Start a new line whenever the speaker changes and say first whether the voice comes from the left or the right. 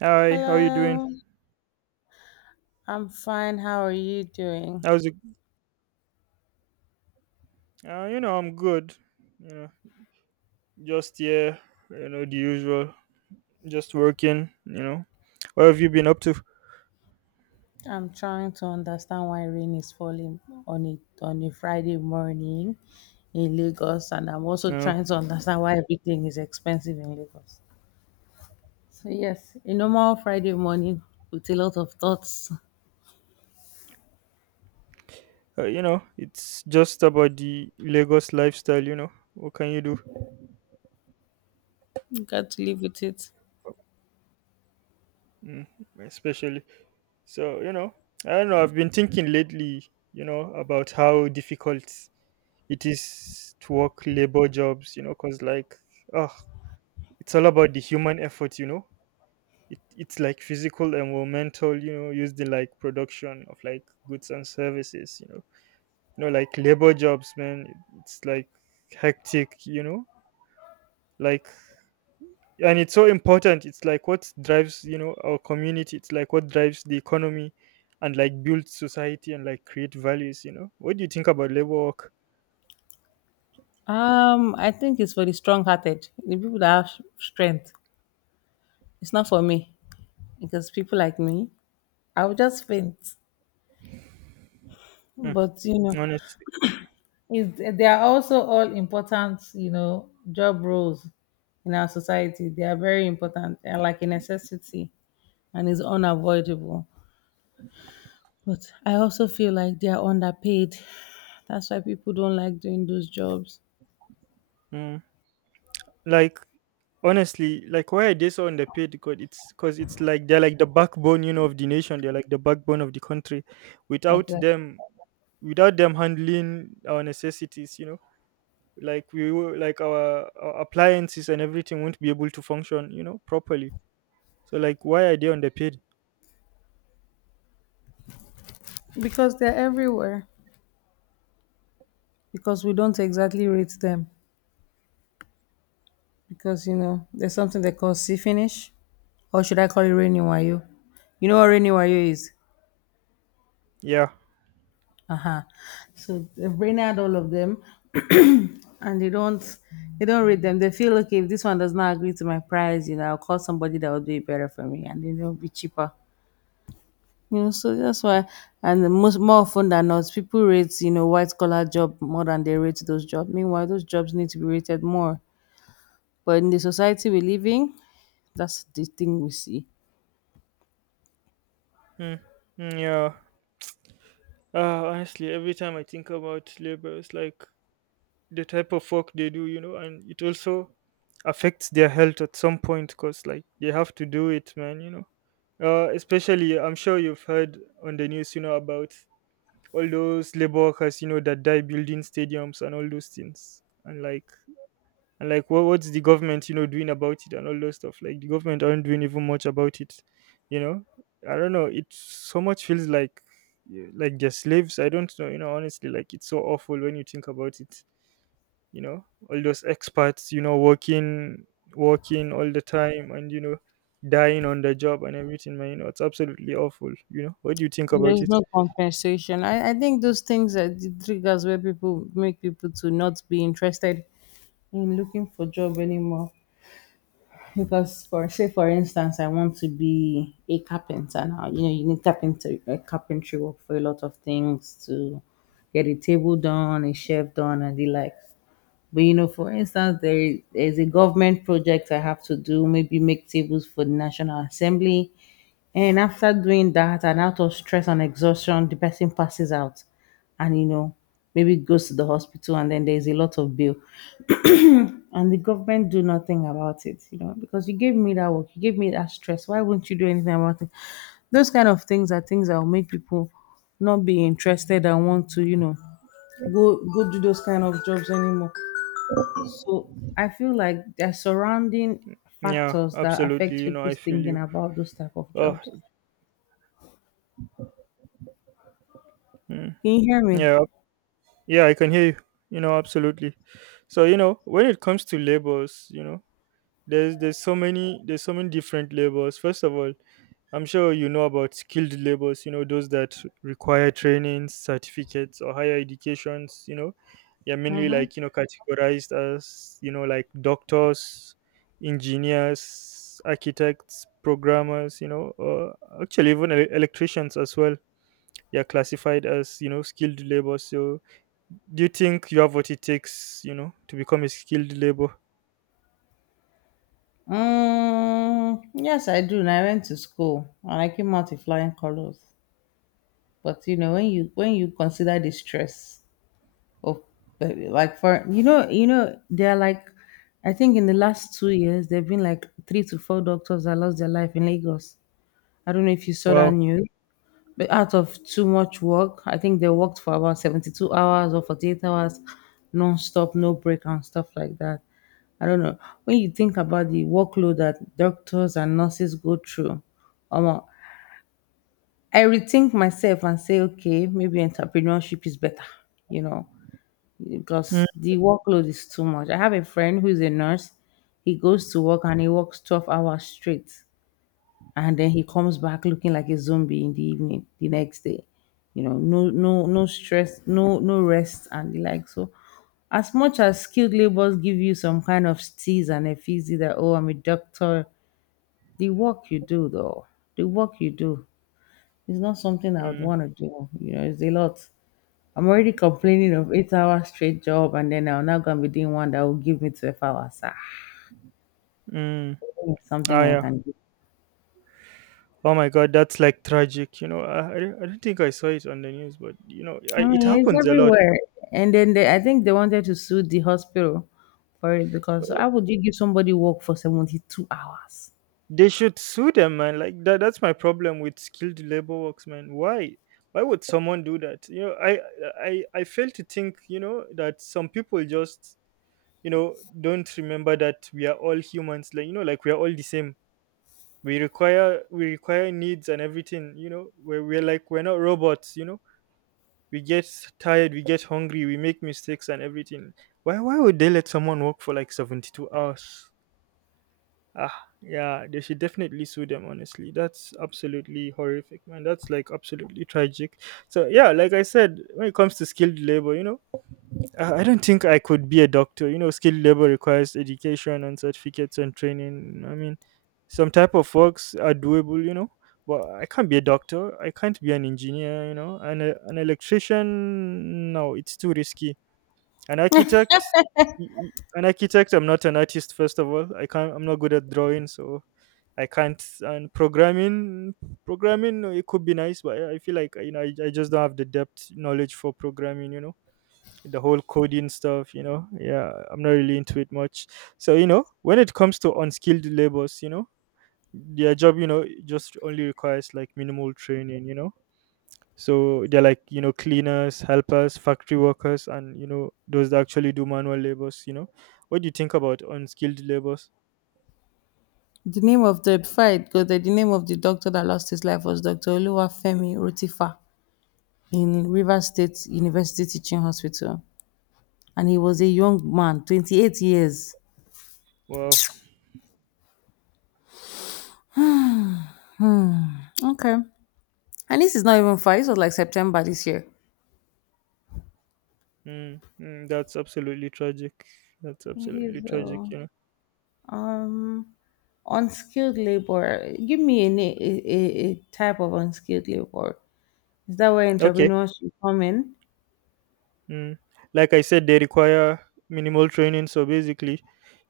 right: Hi, how you doing?
left: Hello, I'm fine. How are you doing?
right: How's it? I'm good. You know, just here. The usual. Just working. What have you been up to?
left: I'm trying to understand why rain is falling on it on a Friday morning in Lagos, and I'm also
right: You know,
left: trying to understand why everything is expensive in Lagos. So yes, a normal Friday morning with a lot of thoughts.
right: it's just about the Lagos lifestyle. You know, what can you do?
left: You got to live with it.
right: Mm, Especially. So you know, I don't know. I've been thinking lately. You know, about how difficult it is to work labor jobs. You know, cause like, oh, it's all about the human effort. It's like physical environmental, you know, used in like production of like goods and services, you know, you know, like labor jobs, man, it's like hectic, you know, like, and it's so important. It's like what drives, you know, our community. It's like what drives the economy and like build society and like create values, you know. What do you think about labor work?
left: I think it's for the strong-hearted, the people that have strength. It's not for me because people like me, I will just faint.
right: Mm,
left: But you know,
right: Honestly.
left: is they are also all important, you know, job roles in our society. They are very important and like a necessity and is unavoidable, but I also feel like they are underpaid. That's why people don't like doing those jobs.
right: Mm. Like, honestly, like why are they so underpaid? Because it's like they're like the backbone, you know, of the nation. They're like the backbone of the country. Without
left: Exactly,
right: them, without them handling our necessities, you know, like our appliances and everything won't be able to function, you know, properly. So like, why are they underpaid?
left: because they're everywhere, because we don't exactly rate them, because you know there's something they call see finish, or should I call it rainy wayo? You know what rainy wayo is.
right: Yeah.
left: Uh-huh. So they've brain out all of them. And they don't, they don't read them. They feel okay, if this one does not agree to my price, you know, I'll call somebody that will do it better for me, and then it'll be cheaper. You know, so that's why. And the most, more often than not, people rate, you know, white collar job more than they rate those jobs. Meanwhile, those jobs need to be rated more, but in the society we live in, that's the thing we see.
right: Mm. Mm, yeah. Honestly, every time I think about labor, it's like the type of work they do, you know, and it also affects their health at some point because, like, they have to do it, man, you know. Especially, I'm sure you've heard on the news, you know, about all those labor workers, you know, that die building stadiums and all those things. And like what's the government, you know, doing about it and all those stuff. Like the government aren't doing even much about it, you know. I don't know. It so much feels like, yeah, like they're slaves. I don't know, you know, honestly, like it's so awful when you think about it, you know. All those experts, you know, working all the time and, you know, dying on the job and everything, man, you know, it's absolutely awful, you know. What do you think
left: And
right: about
left: there's
right: it?
left: no compensation. I think those things are the triggers where people make people to not be interested in looking for job anymore. Because for say, for instance, I want to be a carpenter now. You know, you need carpenter, carpentry work for a lot of things, to get a table done, a shelf done, and the like. But you know, for instance, there is there's a government project I have to do, maybe make tables for the National Assembly. And after doing that, and out of stress and exhaustion, the person passes out and, you know, maybe goes to the hospital, and then there's a lot of bill. And the government do nothing about it, you know, because you gave me that work, you gave me that stress. Why won't you do anything about it? Those kind of things are things that will make people not be interested and want to, you know, go do those kind of jobs anymore. So I feel like there are surrounding
right: Yeah,
left: factors that
right: absolutely,
left: affect
right: you know, I
left: people's
right: feel
left: thinking
right: you.
left: about those type of
right: Oh.
left: jobs.
right: Mm,
left: Can you hear me?
right: yeah. Yeah, I can hear you. You know, absolutely. So, you know, when it comes to labels, you know, there's so many different labels. First of all, I'm sure you know about skilled labors, you know, those that require trainings, certificates, or higher educations, you know. They're mainly
left: Mm-hmm.
right: like, you know, categorized as, you know, like doctors, engineers, architects, programmers, you know, or actually even electricians as well. You're classified as, you know, skilled labor. So do you think you have what it takes, you know, to become a skilled labor?
left: Yes, I do. And I went to school and I came out in flying colors. But you know, when you consider the stress of, like, for you know, you know, they're like, I think in the last 2 years there've been like three to four doctors that lost their life in Lagos. I don't know if you saw that
right: Wow.
left: news. But out of too much work, I think they worked for about 72 hours or 48 hours non-stop, no break and stuff like that. I don't know. When you think about the workload that doctors and nurses go through, um, I rethink myself and say, okay, maybe entrepreneurship is better, you know,
right: Mm,
left: because the workload is too much. I have a friend who is a nurse. He goes to work and he works 12 hours straight, and then he comes back looking like a zombie in the evening the next day. You know, no stress, no rest and the like. So as much as skilled labors give you some kind of tease and a, that oh, I'm a doctor, the work you do though, the work you do is not something I would
right: mm,
left: want to do. You know, it's a lot. I'm already complaining of 8 hour straight job, and then I'm now gonna be doing one that will give me 12 hours.
right: mm.
left: It's
right: Ah,
left: something I
right: yeah.
left: can do.
right: Oh my god, that's like tragic, you know. I don't think I saw it on the news, but you know,
left: I
right: it
left: mean, it's
right: happens a lot.
left: everywhere. And then they, I think they wanted to sue the hospital for it,
right: Uh,
left: because how would you give somebody work for 72 hours?
right: they should sue them, man, like that. That's my problem with skilled labor works, man. Why would someone do that, you know. I fail to think, you know, that some people just, you know, don't remember that we are all humans, like, you know, like we are all the same. We require needs and everything, you know. We're like, we're not robots, you know. We get tired, we get hungry, we make mistakes and everything. Why would they let someone work for like 72 hours? Ah, yeah, they should definitely sue them, honestly. That's absolutely horrific, man. That's like absolutely tragic. So yeah, like I said, when it comes to skilled labor, you know, I don't think I could be a doctor. You know, skilled labor requires education and certificates and training. I mean, some type of works are doable, you know, but I can't be a doctor. I can't be an engineer, you know, and an electrician. No, it's too risky. An architect, an architect. I'm not an artist. First of all, I can't. I'm not good at drawing, so I can't. And programming, no, it could be nice, but I feel like, you know, I just don't have the depth knowledge for programming. You know, the whole coding stuff, you know. Yeah, I'm not really into it much. So you know, when it comes to unskilled labors, you know, their job, you know, just only requires like minimal training, you know. So they're like, you know, cleaners, helpers, factory workers, and you know those that actually do manual labors, you know. What do you think about unskilled labors?
left: The name of the fight, because the name of the doctor that lost his life, was Dr. Oluwafemi Rotifa in River State University Teaching Hospital, and he was a young man, 28 years.
right: Wow.
left: Okay, and this is not even far. This was like September this year.
right: Mm, mm, that's absolutely tragic. That's
left: It
right: absolutely
left: is,
right: tragic, you know.
left: um, unskilled labor. Give me a, a type of unskilled labor. Is that where
right: Okay.
left: entrepreneurs should come in?
right: Mm. Like I said, they require minimal training. So basically,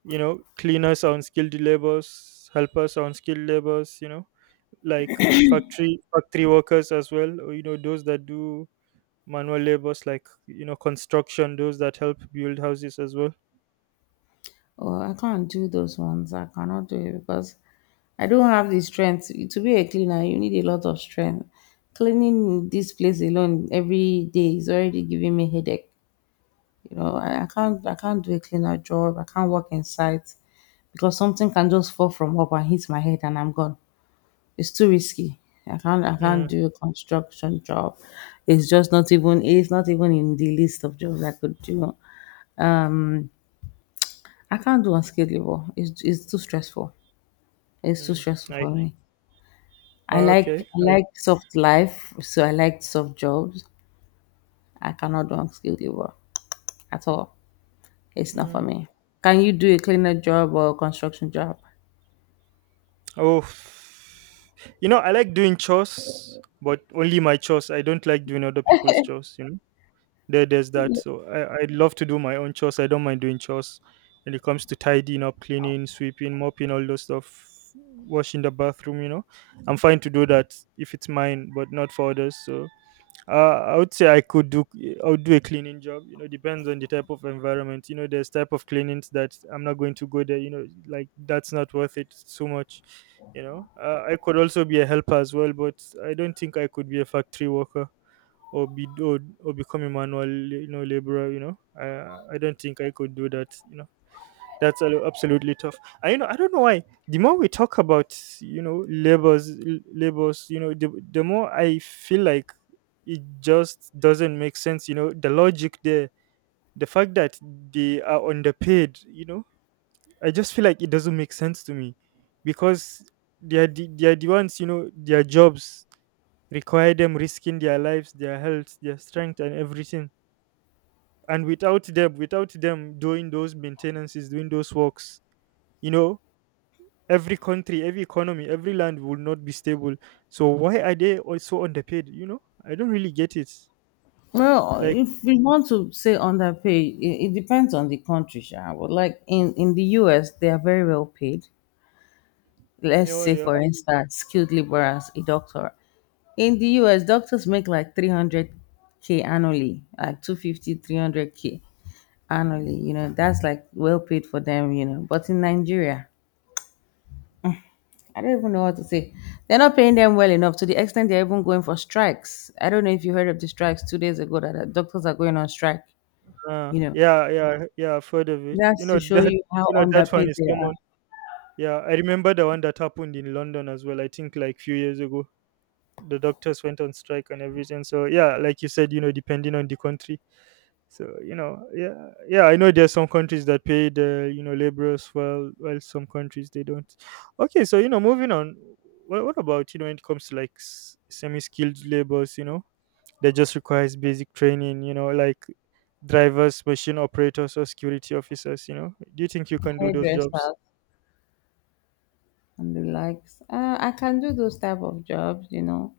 right: you know, cleaners are unskilled laborers, helpers are unskilled laborers, you know, like factory workers as well, or you know, those that do manual labors like, you know, construction, those that help build houses as well.
left: Oh, I can't do those ones. I cannot do it because I don't have the strength. To be a cleaner, you need a lot of strength. Cleaning this place alone every day is already giving me headache. You know, I can't, I can't do a cleaner job. I can't work in sight, because something can just fall from up and hit my head and I'm gone. It's too risky. I can't
right: Mm,
left: do a construction job. It's just not even, it's not even in the list of jobs I could do. I can't do unskilled labor. It's too stressful. It's too
right: mm,
left: stressful
right: I
left: for me. I
right: okay.
left: like I
right: I
left: like soft life, so I like soft jobs. I cannot do unskilled labor at all. It's not for
right: mm.
left: me. Can you do a cleaner job or a construction job?
right: Oh, you know, I like doing chores, but only my chores. I don't like doing other people's chores. You know, there's that. So I love to do my own chores. I don't mind doing chores when it comes to tidying up, cleaning, sweeping, mopping, all those stuff, washing the bathroom. You know, I'm fine to do that if it's mine, but not for others. So I would say I would do a cleaning job. You know, depends on the type of environment. You know, there's type of cleanings that I'm not going to go there. You know, like that's not worth it so much. You know, I could also be a helper as well, but I don't think I could be a factory worker or be or, or become a manual, you know, laborer. You know, I don't think I could do that. You know, that's absolutely tough. I, you know, I don't know why. The more we talk about, you know, labors, you know, the more I feel like it just doesn't make sense. You know, the logic there, the fact that they are underpaid. You know, I just feel like it doesn't make sense to me, because they are the ones, you know, their jobs require them risking their lives, their health, their strength, and everything. And without them doing those maintenances, doing those works, you know, every country, every economy, every land will not be stable. So why are they also underpaid? You know, I don't really get it.
left: Well,
right: Like,
left: if we want to say underpaid, it depends on the country. Sha. But like in the US, they are very well paid.
right: you
left: Let's
right: know,
left: say,
right: yeah,
left: for instance, skilled labor as a doctor. In the US, doctors make like 300K annually, like 250, 300 k annually. You know, that's like well paid for them, you know. But in Nigeria, I don't even know what to say. They're not paying them well enough to the extent they're even going for strikes. I don't know if you heard of the strikes 2 days ago, that doctors are going on strike,
right: uh,
left: you know.
right: yeah, yeah, yeah, I've heard of it. You
left: That's
right: know,
left: to show
right: that,
left: you how
right: you know that one
left: underpaid
right: is
left: they are.
right: common. Yeah, I remember the one that happened in London as well. I think like few years ago. The doctors went on strike and everything. So yeah, like you said, you know, depending on the country. So you know, yeah, yeah, I know there's some countries that pay the, you know, laborers well, while some countries they don't. Okay, so you know, moving on. What about, you know, when it comes to like semi-skilled labors? You know, that just requires basic training. You know, like drivers, machine operators, or security officers. You know, do you think you can do those jobs?
left: Hairdressers and the likes. I can do those type of jobs, you know.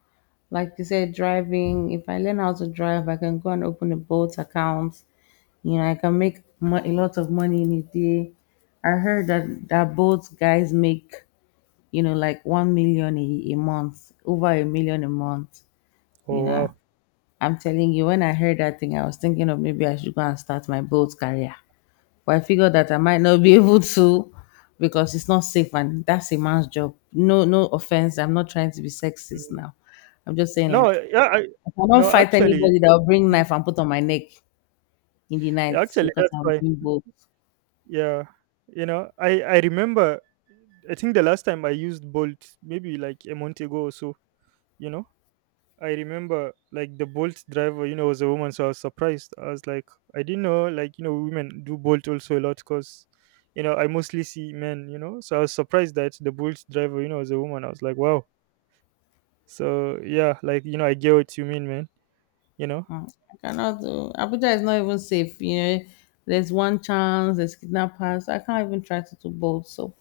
left: Like you said, driving. If I learn how to drive, I can go and open a boat account. You know, I can make a lot of money in a day. I heard that that boat guys make, you know, like 1 million a month, over a million a month. You
right: Oh
left: know,
right: wow.
left: I'm telling you, when I heard that thing, I was thinking of maybe I should go and start my boat career. But I figured that I might not be able to, because it's not safe, and that's a man's job. No, no offense. I'm not trying to be sexist
right: Mm,
left: now. I'm just saying,
right: no,
left: like,
right: yeah, I,
left: I cannot
right: no,
left: fight
right: actually,
left: anybody that will bring
right: mm,
left: knife and put on my neck in the night
right: actually,
left: because
right: that's
left: I'm
right: why.
left: doing both.
right: Yeah, you know, I remember. I think the last time I used Bolt, maybe like a month ago or so. You know, I remember like the Bolt driver, you know, was a woman, so I was surprised. I was like, I didn't know, like, you know, women do Bolt also a lot because, you know, I mostly see men, you know, so I was surprised that the Bolt driver, you know, was a woman. I was like, wow. So yeah, like, you know, I get what you mean, man. You know,
left: Mm, I cannot do. Abuja is not even safe, you know. There's one chance, there's kidnappers. I can't even try to do both. So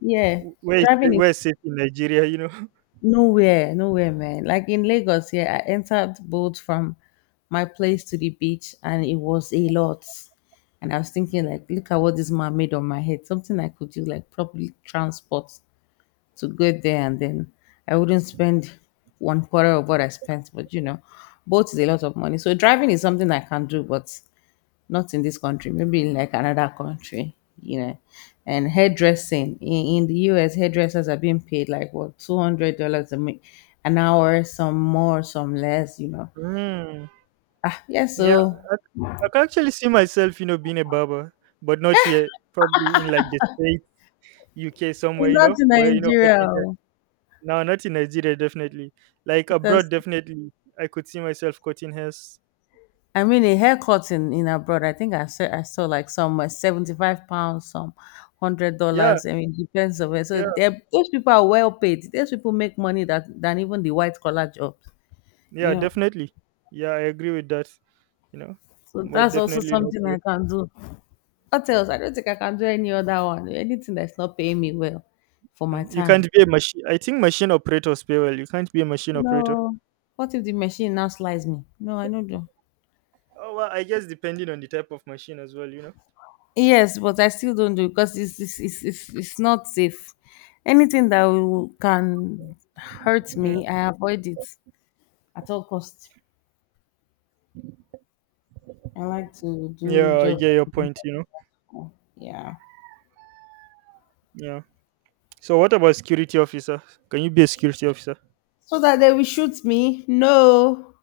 left: yeah. Driving
right: Where
left: is
right: is safe in Nigeria, you know?
left: nowhere, nowhere, man. Like in Lagos, yeah, I entered boat from my place to the beach, and it was a lot. And I was thinking, like, look at what this man made on my head. Something I could do, like probably transport to get there, and then I wouldn't spend one quarter of what I spent. But you know, boat is a lot of money. So driving is something I can do, but not in this country, maybe in like another country, you know. And hairdressing, in the US, hairdressers are being paid like what, $200 a an hour, some more, some less, you know.
right: Mm,
left: Ah, yeah,
right: yeah,
left: so
right: I, I can actually see myself, you know, being a barber, but not here. Probably in like the States, UK,
left: we're
right: somewhere, you
left: not
right: know,
left: in
right: where you know,
left: Nigeria oh,
right: no, not in Nigeria, definitely. Like abroad,
left: because
right: definitely. I could see myself cutting hairs.
left: I mean a haircut in abroad. I think I saw like some, £75, some hundred
right: Yeah,
left: dollars. I mean, depends on where. So
right: yeah,
left: they're- those people are well paid. Those people make money that than even the white collar jobs.
right: yeah,
left: You know.
right: definitely. Yeah, I agree with that, you know.
left: So
right: But
left: that's also
right: definitely not
left: something I
right: here.
left: can do. What else? I don't think I can do any other one. Anything that's not paying me well for my
right: Mm. You
left: time.
right: can't be a machine. I think machine operators pay well. You can't be a machine operator.
left: No. What if the machine now slices me? No, I don't do.
right: Oh, well, I guess depending on the type of machine as well, you know.
left: Yes, but I still don't do because it's not safe. Anything that will, can hurt
right: Mm.
left: me, I avoid it at all costs. I like to do
right: Yeah, I
left: job.
right: get your point, you know.
left: Yeah.
right: Yeah. So what about security officer? Can you be a security officer?
left: So that they will shoot me. No.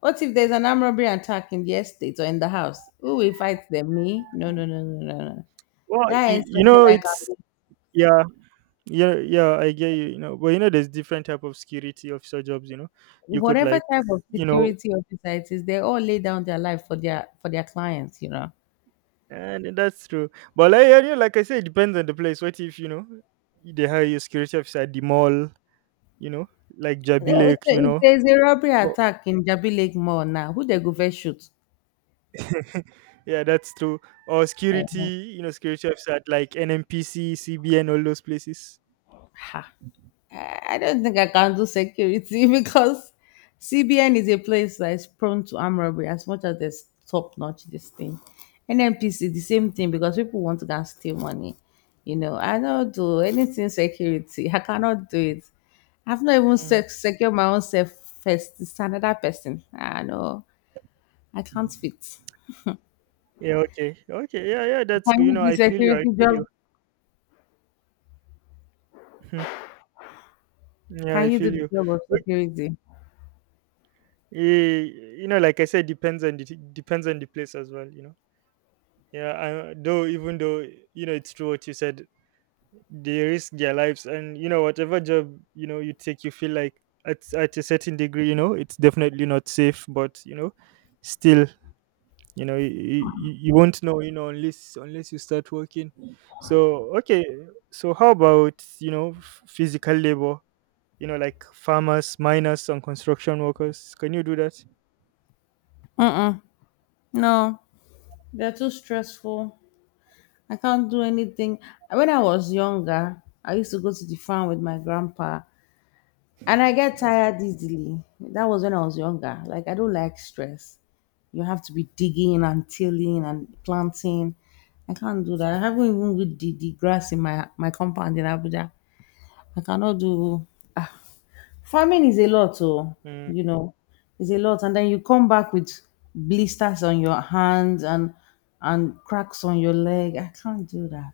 left: What if there's an armed robbery attack in the estate or in the house? Who will fight them? Me? No, no, no, no, no, no.
right: Well,
left: That is
right: you
left: something
right: know,
left: I can
right: it's
left: do.
right: yeah. Yeah, yeah, I get you. You know, but you know there's different type of security officer jobs, you know. you could
left: Whatever
right: like
left: type of
right: you know
left: security officer it is, they all lay down their life for their clients, you know.
right: and that's true. But yeah, yeah, like I said, it depends on the place. What if they hire you a security officer at the mall, you know, like
left: Eh, eh,
right: Jabilek,
left: so
right: you
left: if
right: know?
left: there's a robbery attack in Jabi Lake Mall now, who they go first shoot?
right: Yeah, that's true. Or
left: Eh,
right: security, you know, security apps at like NMPC, CBN, all those places.
left: ha. I don't think I can do security because CBN is a place that is prone to armed robbery as much as there's top notch this thing. NMPC, the same thing because people want to go and steal money. You know, I don't do anything security. I cannot do it. I've not even
right: Mm.
left: secured my own self first. It's another person. I know I can't fit.
right: Yeah, okay. Okay, yeah, yeah, that's good.
left: Can
right: You
left: you
right: know,
left: do
right: I feel you, I
left: security
right: feel
left: job?
right: you. Yeah, I
left: Can you do
right: feel
left: the
right: you.
left: job of security?
right: Eh, you know, like I said, depends on the depends on the place as well. You know, yeah. I, though, even though you know it's true what you said, they risk their lives, and whatever job you take, you feel like at a certain degree, you know, it's definitely not safe. But you know, still, you know, you won't know, you know, unless you start working. So okay, so how about physical labor? You know, like farmers, miners, and construction workers. Can you do that?
left: Mm-mm. No, they're too stressful. I can't do anything. When I was younger, I used to go to the farm with my grandpa and I get tired easily. That was when I was younger. Like, I don't like stress. You have to be digging and tilling and planting. I can't do that. I haven't even good the grass in my compound in Abuja. I cannot do. Ah. Farming is a lot, oh,
right: Mm,
left: you know, it's a lot. And then you come back with blisters on your hands and cracks on your leg. I can't do that.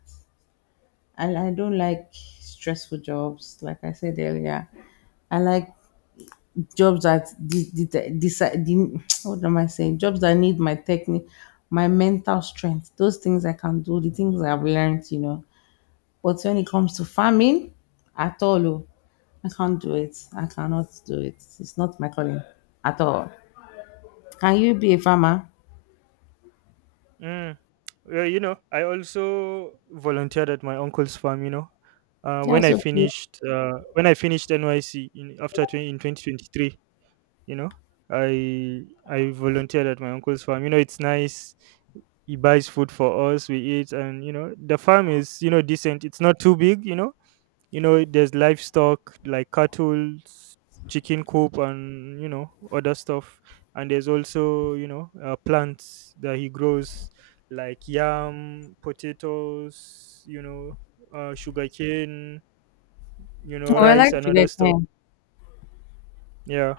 left: I don't like stressful jobs. Like I said earlier, I like jobs that what am I saying? Jobs that need my technique, my mental strength. Those things I can do. The things I've learned, you know. But when it comes to farming, at all, oh, I can't do it. I cannot do it. It's not my calling at all. Can you be a farmer?
right: mm. Well, you know, I also volunteered at my uncle's farm. You know,
left: Yeah, so
right: when I finished NYC in after 20, in 2023, you know, I I volunteered at my uncle's farm. You know, it's nice. He buys food for us. We eat, and you know, the farm is decent. It's not too big. You know there's livestock like cattle, chicken coop, and you know other stuff. And there's also, you know, plants that he grows, like yam, potatoes, you know, sugarcane, you know,
left: well,
right: rice and
left: actually,
right: other
left: I
right: stuff.
left: can.
right: Yeah,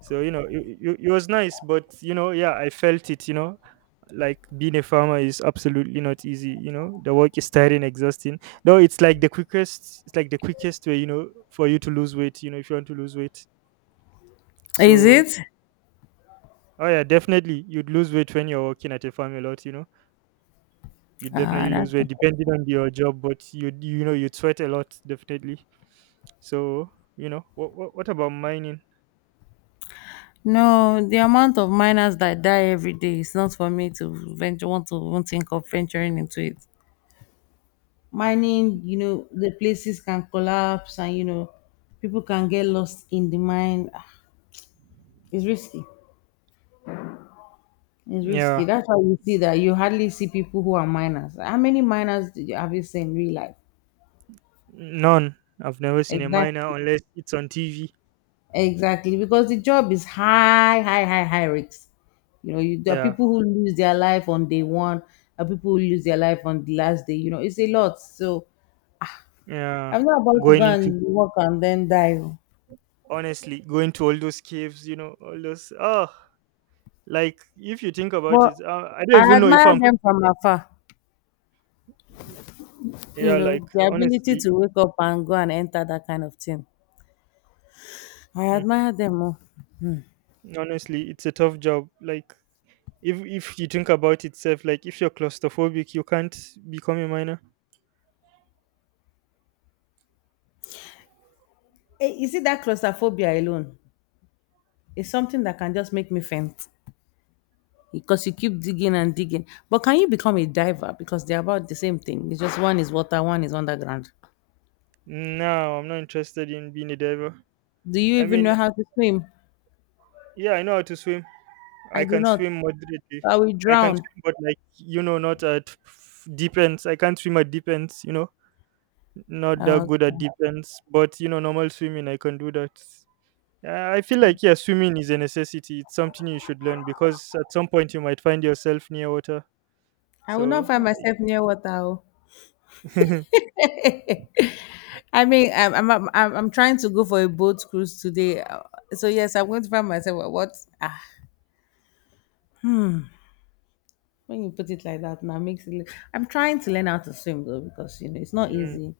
right: so you know it was nice. But you know, yeah, I felt it, you know. Like being a farmer is absolutely not easy. You know, the work is tiring, exhausting. Though it's like the quickest, it's like the quickest way, you know, for you to lose weight, you know, if you want to lose weight.
left: Is
right: So
left: it?
right: oh yeah, definitely you'd lose weight when you're working at a farm a lot, you know. You
left: Ah,
right: definitely lose
left: that's
right: weight
left: okay.
right: depending on your job, but you know, you sweat a lot, definitely. So you know what about mining?
left: No, the amount of miners that die every day is not for me to venture, want to even think of venturing into it. Mining, you know, the places can collapse and, you know, people can get lost in the mine. Ah, it's risky. It's
right: Yeah,
left: risky. That's why you see that you hardly see people who are miners. How many miners have you seen in real life?
right: none. I've never seen a miner
left: Exactly.
right: unless it's on TV.
left: Exactly, because the job is high, high, high, high risks. You know, you, there are
right: Yeah,
left: people who lose their life on day one, there are people who lose their life on the last day. You know, it's a lot. So
right: yeah.
left: I'm not about to go
right: Going into,
left: and work and then die. Oh.
right: honestly, going to all those caves, you know, all those, oh, like if you think about
left: But
right: it, I
left: I
right: don't even know if
left: admire
right: I'm,
left: them from afar. You
right: yeah, like,
left: know, the ability
right: honestly,
left: to wake up and go and enter that kind of thing. I
right: mm,
left: admire them more.
right: honestly, it's a tough job. Like, if you think about itself, like, if you're claustrophobic, you can't become a miner.
left: Eh, is it that claustrophobia alone? It's something that can just make me faint, because you keep digging and digging. But can you become a diver? Because they're about the same thing. It's just one is water, one is underground.
right: No, I'm not interested in being a diver.
left: Do you
right: i
left: even
right: mean
left: know how to swim?
right: yeah, I know how to swim. I
left: I do
right: can
left: not.
right: swim moderately.
left: So I will
right: I can
left: drown.
right: swim, but like, you know, not at deep ends. I can't swim at deep ends, you know. Not that
left: Uh,
right: good at deep ends, but you know, normal swimming, I can do that. I feel like, yeah, swimming is a necessity. It's something you should learn because at some point you might find yourself near water.
left: I will not
right: So
left: find
right: I,
left: myself near water. Oh. I mean, I'm trying to go for a boat cruise today. So yes, I'm going to find myself. At what? Ah, when you put it like that, now makes it. I'm trying to learn how to swim though, because you know it's not
right: Mm,
left: easy.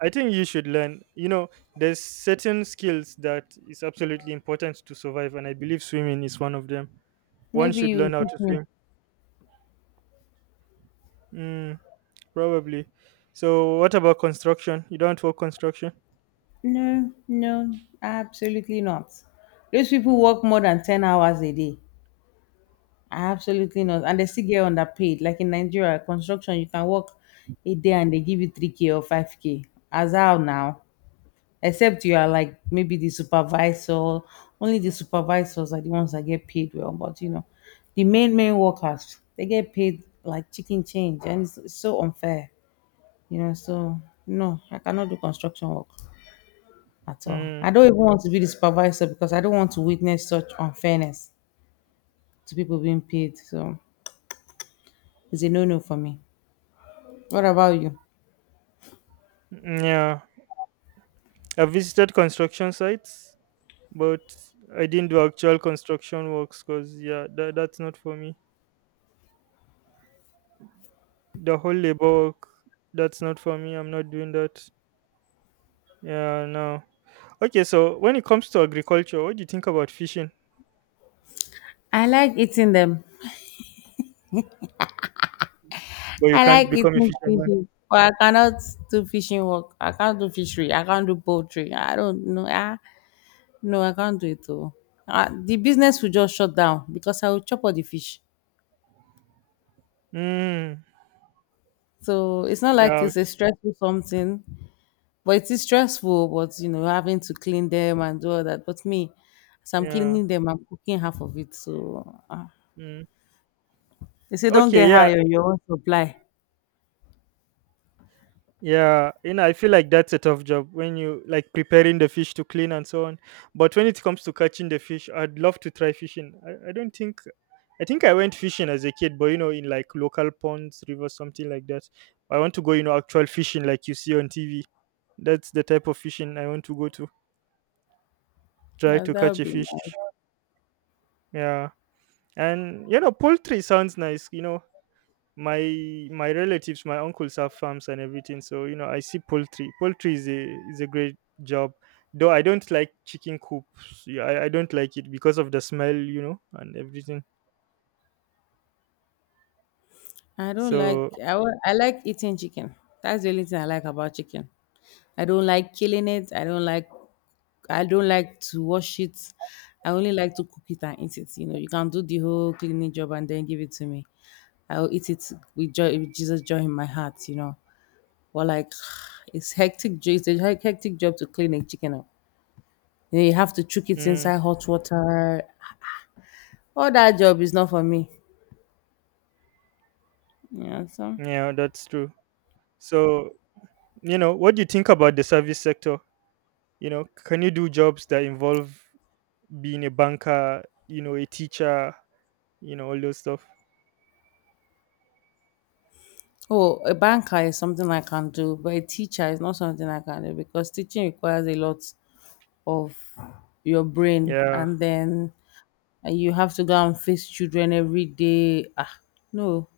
right: I think you should learn. You know, there's certain skills that is absolutely important to survive, and I believe swimming is one of them. One
left: Maybe
right: should
left: you
right: learn how
left: teach
right: to
left: me.
right: swim. Mm, probably. So, what about construction? You don't work construction?
left: No, no, absolutely not. Those people work more than 10 hours a day. Absolutely not. And they still get underpaid. Like in Nigeria, construction, you can work a day and they give you 3K or 5K. As how now? Except you are like maybe the supervisor. Only the supervisors are the ones that get paid well. But you know, the main, main workers, they get paid like chicken change. And it's so unfair, you know. So, no, I cannot do construction work at all.
right: Mm,
left: I don't even want to be the supervisor because I don't want to witness such unfairness to people being paid. So it's a no no for me. What about you?
right: yeah. I've visited construction sites, but I didn't do actual construction works because yeah, that's not for me. The whole labor work, that's not for me. I'm not doing that. Yeah, no. Okay, so when it comes to agriculture, what do you think about fishing?
left: I like eating them.
right: But you
left: I
right: can't
left: like
right: become a
left: eating
right: fisherman.
left: fishes. But I cannot do fishing work. I can't do fishery. I can't do poultry. I don't know. Ah, no, I can't do it all. Ah, the business will just shut down because I will chop all the fish.
right: Mm.
left: So it's not like it's a
right: Ouch.
left: stressful something. But it is stressful, but you know, having to clean them and do all that. But me, as I'm
right: Yeah.
left: cleaning them, I'm cooking half of it. So
right: Mm.
left: they say don't
right: Okay.
left: get
right: Yeah.
left: high on your own supply.
right: Yeah, you know, I feel like that's a tough job when you like preparing the fish to clean and so on. But when it comes to catching the fish, I'd love to try fishing. I don't think I think I went fishing as a kid, but you know, in like local ponds, rivers, something like that. I want to go, you know, actual fishing like you see on TV. That's the type of fishing I want to go to. Try
left: Yeah,
right: to
left: that
right: catch
left: would
right: a
left: be
right: fish.
left: nice.
right: Yeah. And you know, poultry sounds nice, you know. My relatives, my uncles have farms and everything, so you know I see poultry. Poultry is a great job, though I don't like chicken coops. Yeah, I don't like it because of the smell, you know, and everything.
left: I don't like
right: So
left: I like eating chicken. That's the only thing I like about chicken. I don't like killing it. I don't like to wash it. I only like to cook it and eat it. You know, you can do the whole cleaning job and then give it to me. I will eat it with joy, with Jesus joy in my heart. You know. But like it's hectic. It's a hectic job to clean a chicken up. You know, you have to chuck it
right: mm,
left: inside hot water. All that job is not for me. Yeah. So
right: yeah, that's true. So you know, what do you think about the service sector? You know, can you do jobs that involve being a banker, you know, a teacher, you know, all those stuff?
left: oh, a banker is something I can do, but a teacher is not something I can do because teaching requires a lot of your brain,
right: Yeah.
left: and then and you have to go and face children every day. Ah, no.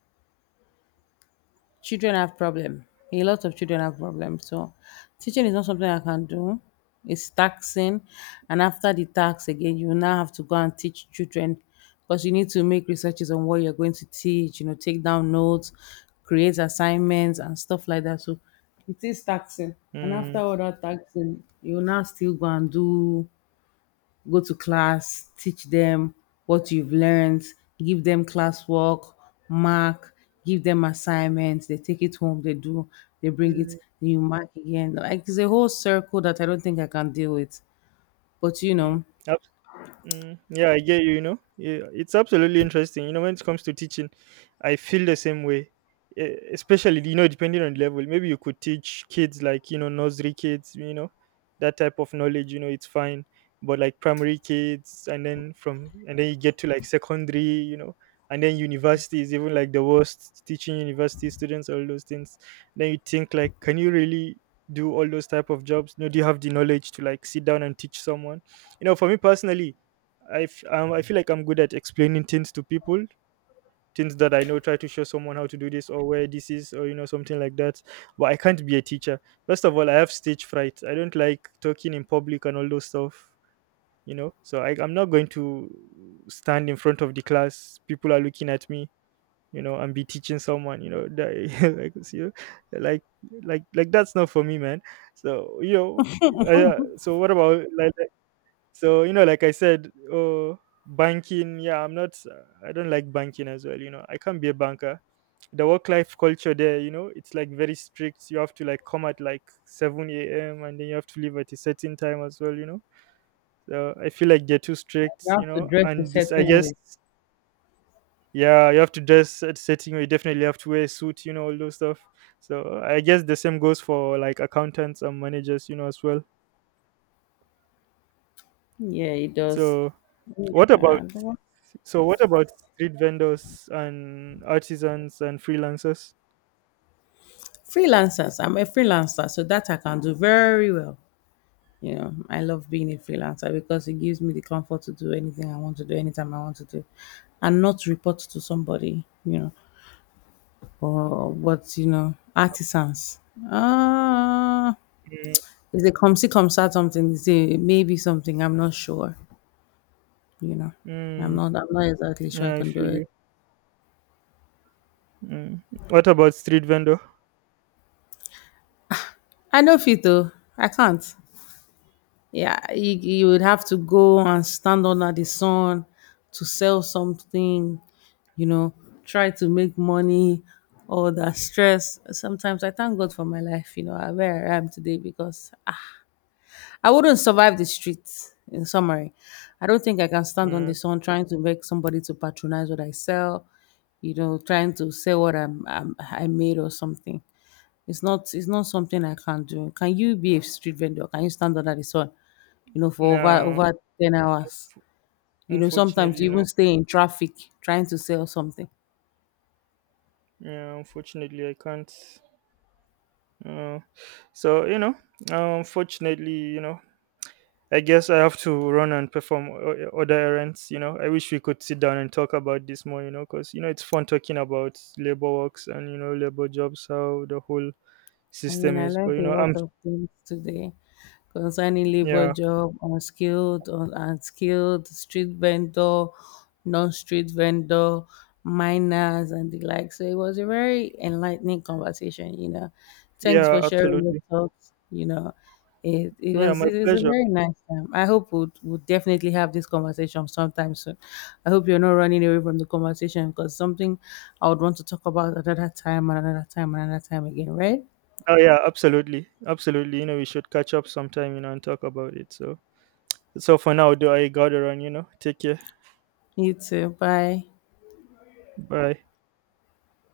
left: Children have problem. A lot of children have problems. So teaching is not something I can do. It's taxing, and after the tax again, you now have to go and teach children because you need to make researches on what you're going to teach. You know, take down notes, create assignments, and stuff like that. So it is taxing, and after
right: 嗯，
left: all that taxing, you now still go and do go to class, teach them what you've learned, give them classwork, mark, give them assignments, they take it home, they do, they bring it,
right: 嗯。
left: then you mark again. Like it's a whole circle that I don't think I can deal with. But you
right: 嗯，
left: know,
right: Mm, yeah, I get you. You know, yeah, it's absolutely interesting. You know, when it comes to teaching, I feel the same way. Especially, you know, depending on the level, maybe you could teach kids like you know nursery kids, you know, that type of knowledge. You know, it's fine. But like primary kids, and then you get to like secondary, you know, and then universities, even like the worst teaching university students, all those things. Then you think like, can you really do all those type of jobs? No, do you have the knowledge to like sit down and teach someone? You know, for me personally, I feel like I'm good at explaining things to people, things that I know. Try to show someone how to do this or where this is, or you know something like that. But I can't be a teacher. First of all, I have stage fright. I don't like talking in public and all those stuff. You know, so I, I'm not going to stand in front of the class. People are looking at me. You know, and be teaching someone. You know, that, like you know, like that's not for me, man. So you know, I, so what about like, so, you know, like I said, oh, banking, yeah, I'm not, I don't like banking as well. You know, I can't be a banker. The work life culture there, you know, it's like very strict. You have to like come at like 7 a.m. and then you have to leave at a certain time as well, you know. So I feel like they're too strict,
left: you have
right: you
left: to
right: know,
left: dress a
right: and this, I
left: certain
right: guess,
left: way.
right: yeah, you have to dress at setting, you definitely have to wear a suit, you know, all those stuff. So I guess the same goes for like accountants and managers, you know, as well.
left: Yeah, it does.
right: So what about,
left: Yeah. I don't want-
right: so what about street vendors and artisans and freelancers?
left: Freelancers. I'm a freelancer, so that I can do very well. You know, I love being a freelancer because it gives me the comfort to do anything I want to do anytime I want to do and not report to somebody, you know, or what, you know, artisans. Ah,
right: Mm,
left: if they come see, come start something, they say maybe something, I'm not sure, you know.
right: mm,
left: I'm not exactly sure I
right: yeah, I
left: can do
right: feel you.
left: it.
right: Mm. What about street vendor?
left: I know fit though. I can't. Yeah, you would have to go and stand under the sun to sell something, you know, try to make money, all that stress. Sometimes I thank God for my life, you know, where I am today because ah, I wouldn't survive the streets. In summary, I don't think I can stand on the
right: Mm,
left: sun trying to beg somebody to patronize what I sell, you know, trying to sell what I made or something. It's not something I can do. Can you be a street vendor? Can you stand under the sun? You know, for over
right: no,
left: over 10 hours. You know, sometimes
right: unfortunately,
left: you
right: no.
left: even stay in traffic trying to sell something.
right: Yeah, unfortunately, I can't. Uh, so you know, unfortunately, you know, I guess I have to run and perform other errands. You know, I wish we could sit down and talk about this more. You know, because you know it's fun talking about labor works and you know labor jobs, how the whole
left: I mean,
right: system
left: I
right: is. But
left: learned
right: you
left: a
right: know,
left: lot
right: I'm
left: of things today concerning labor
right: yeah,
left: job, unskilled, unskilled, street vendor, non-street vendor, miners, and the like. So it was a very enlightening conversation. You know, thanks
right: yeah,
left: for sharing your
right: absolutely,
left: thoughts. You know, it
right: yeah,
left: was
right: my
left: it was a
right: pleasure.
left: very nice time. I hope we'll definitely have this conversation sometime soon. I hope you're not running away from the conversation because something I would want to talk about another time, and another time, and another time again, right?
right: Oh yeah, absolutely, absolutely. You know, we should catch up sometime. You know, and talk about it. So so for now, do I gotta run? You know, take care.
left: You too. Bye.
right: Bye.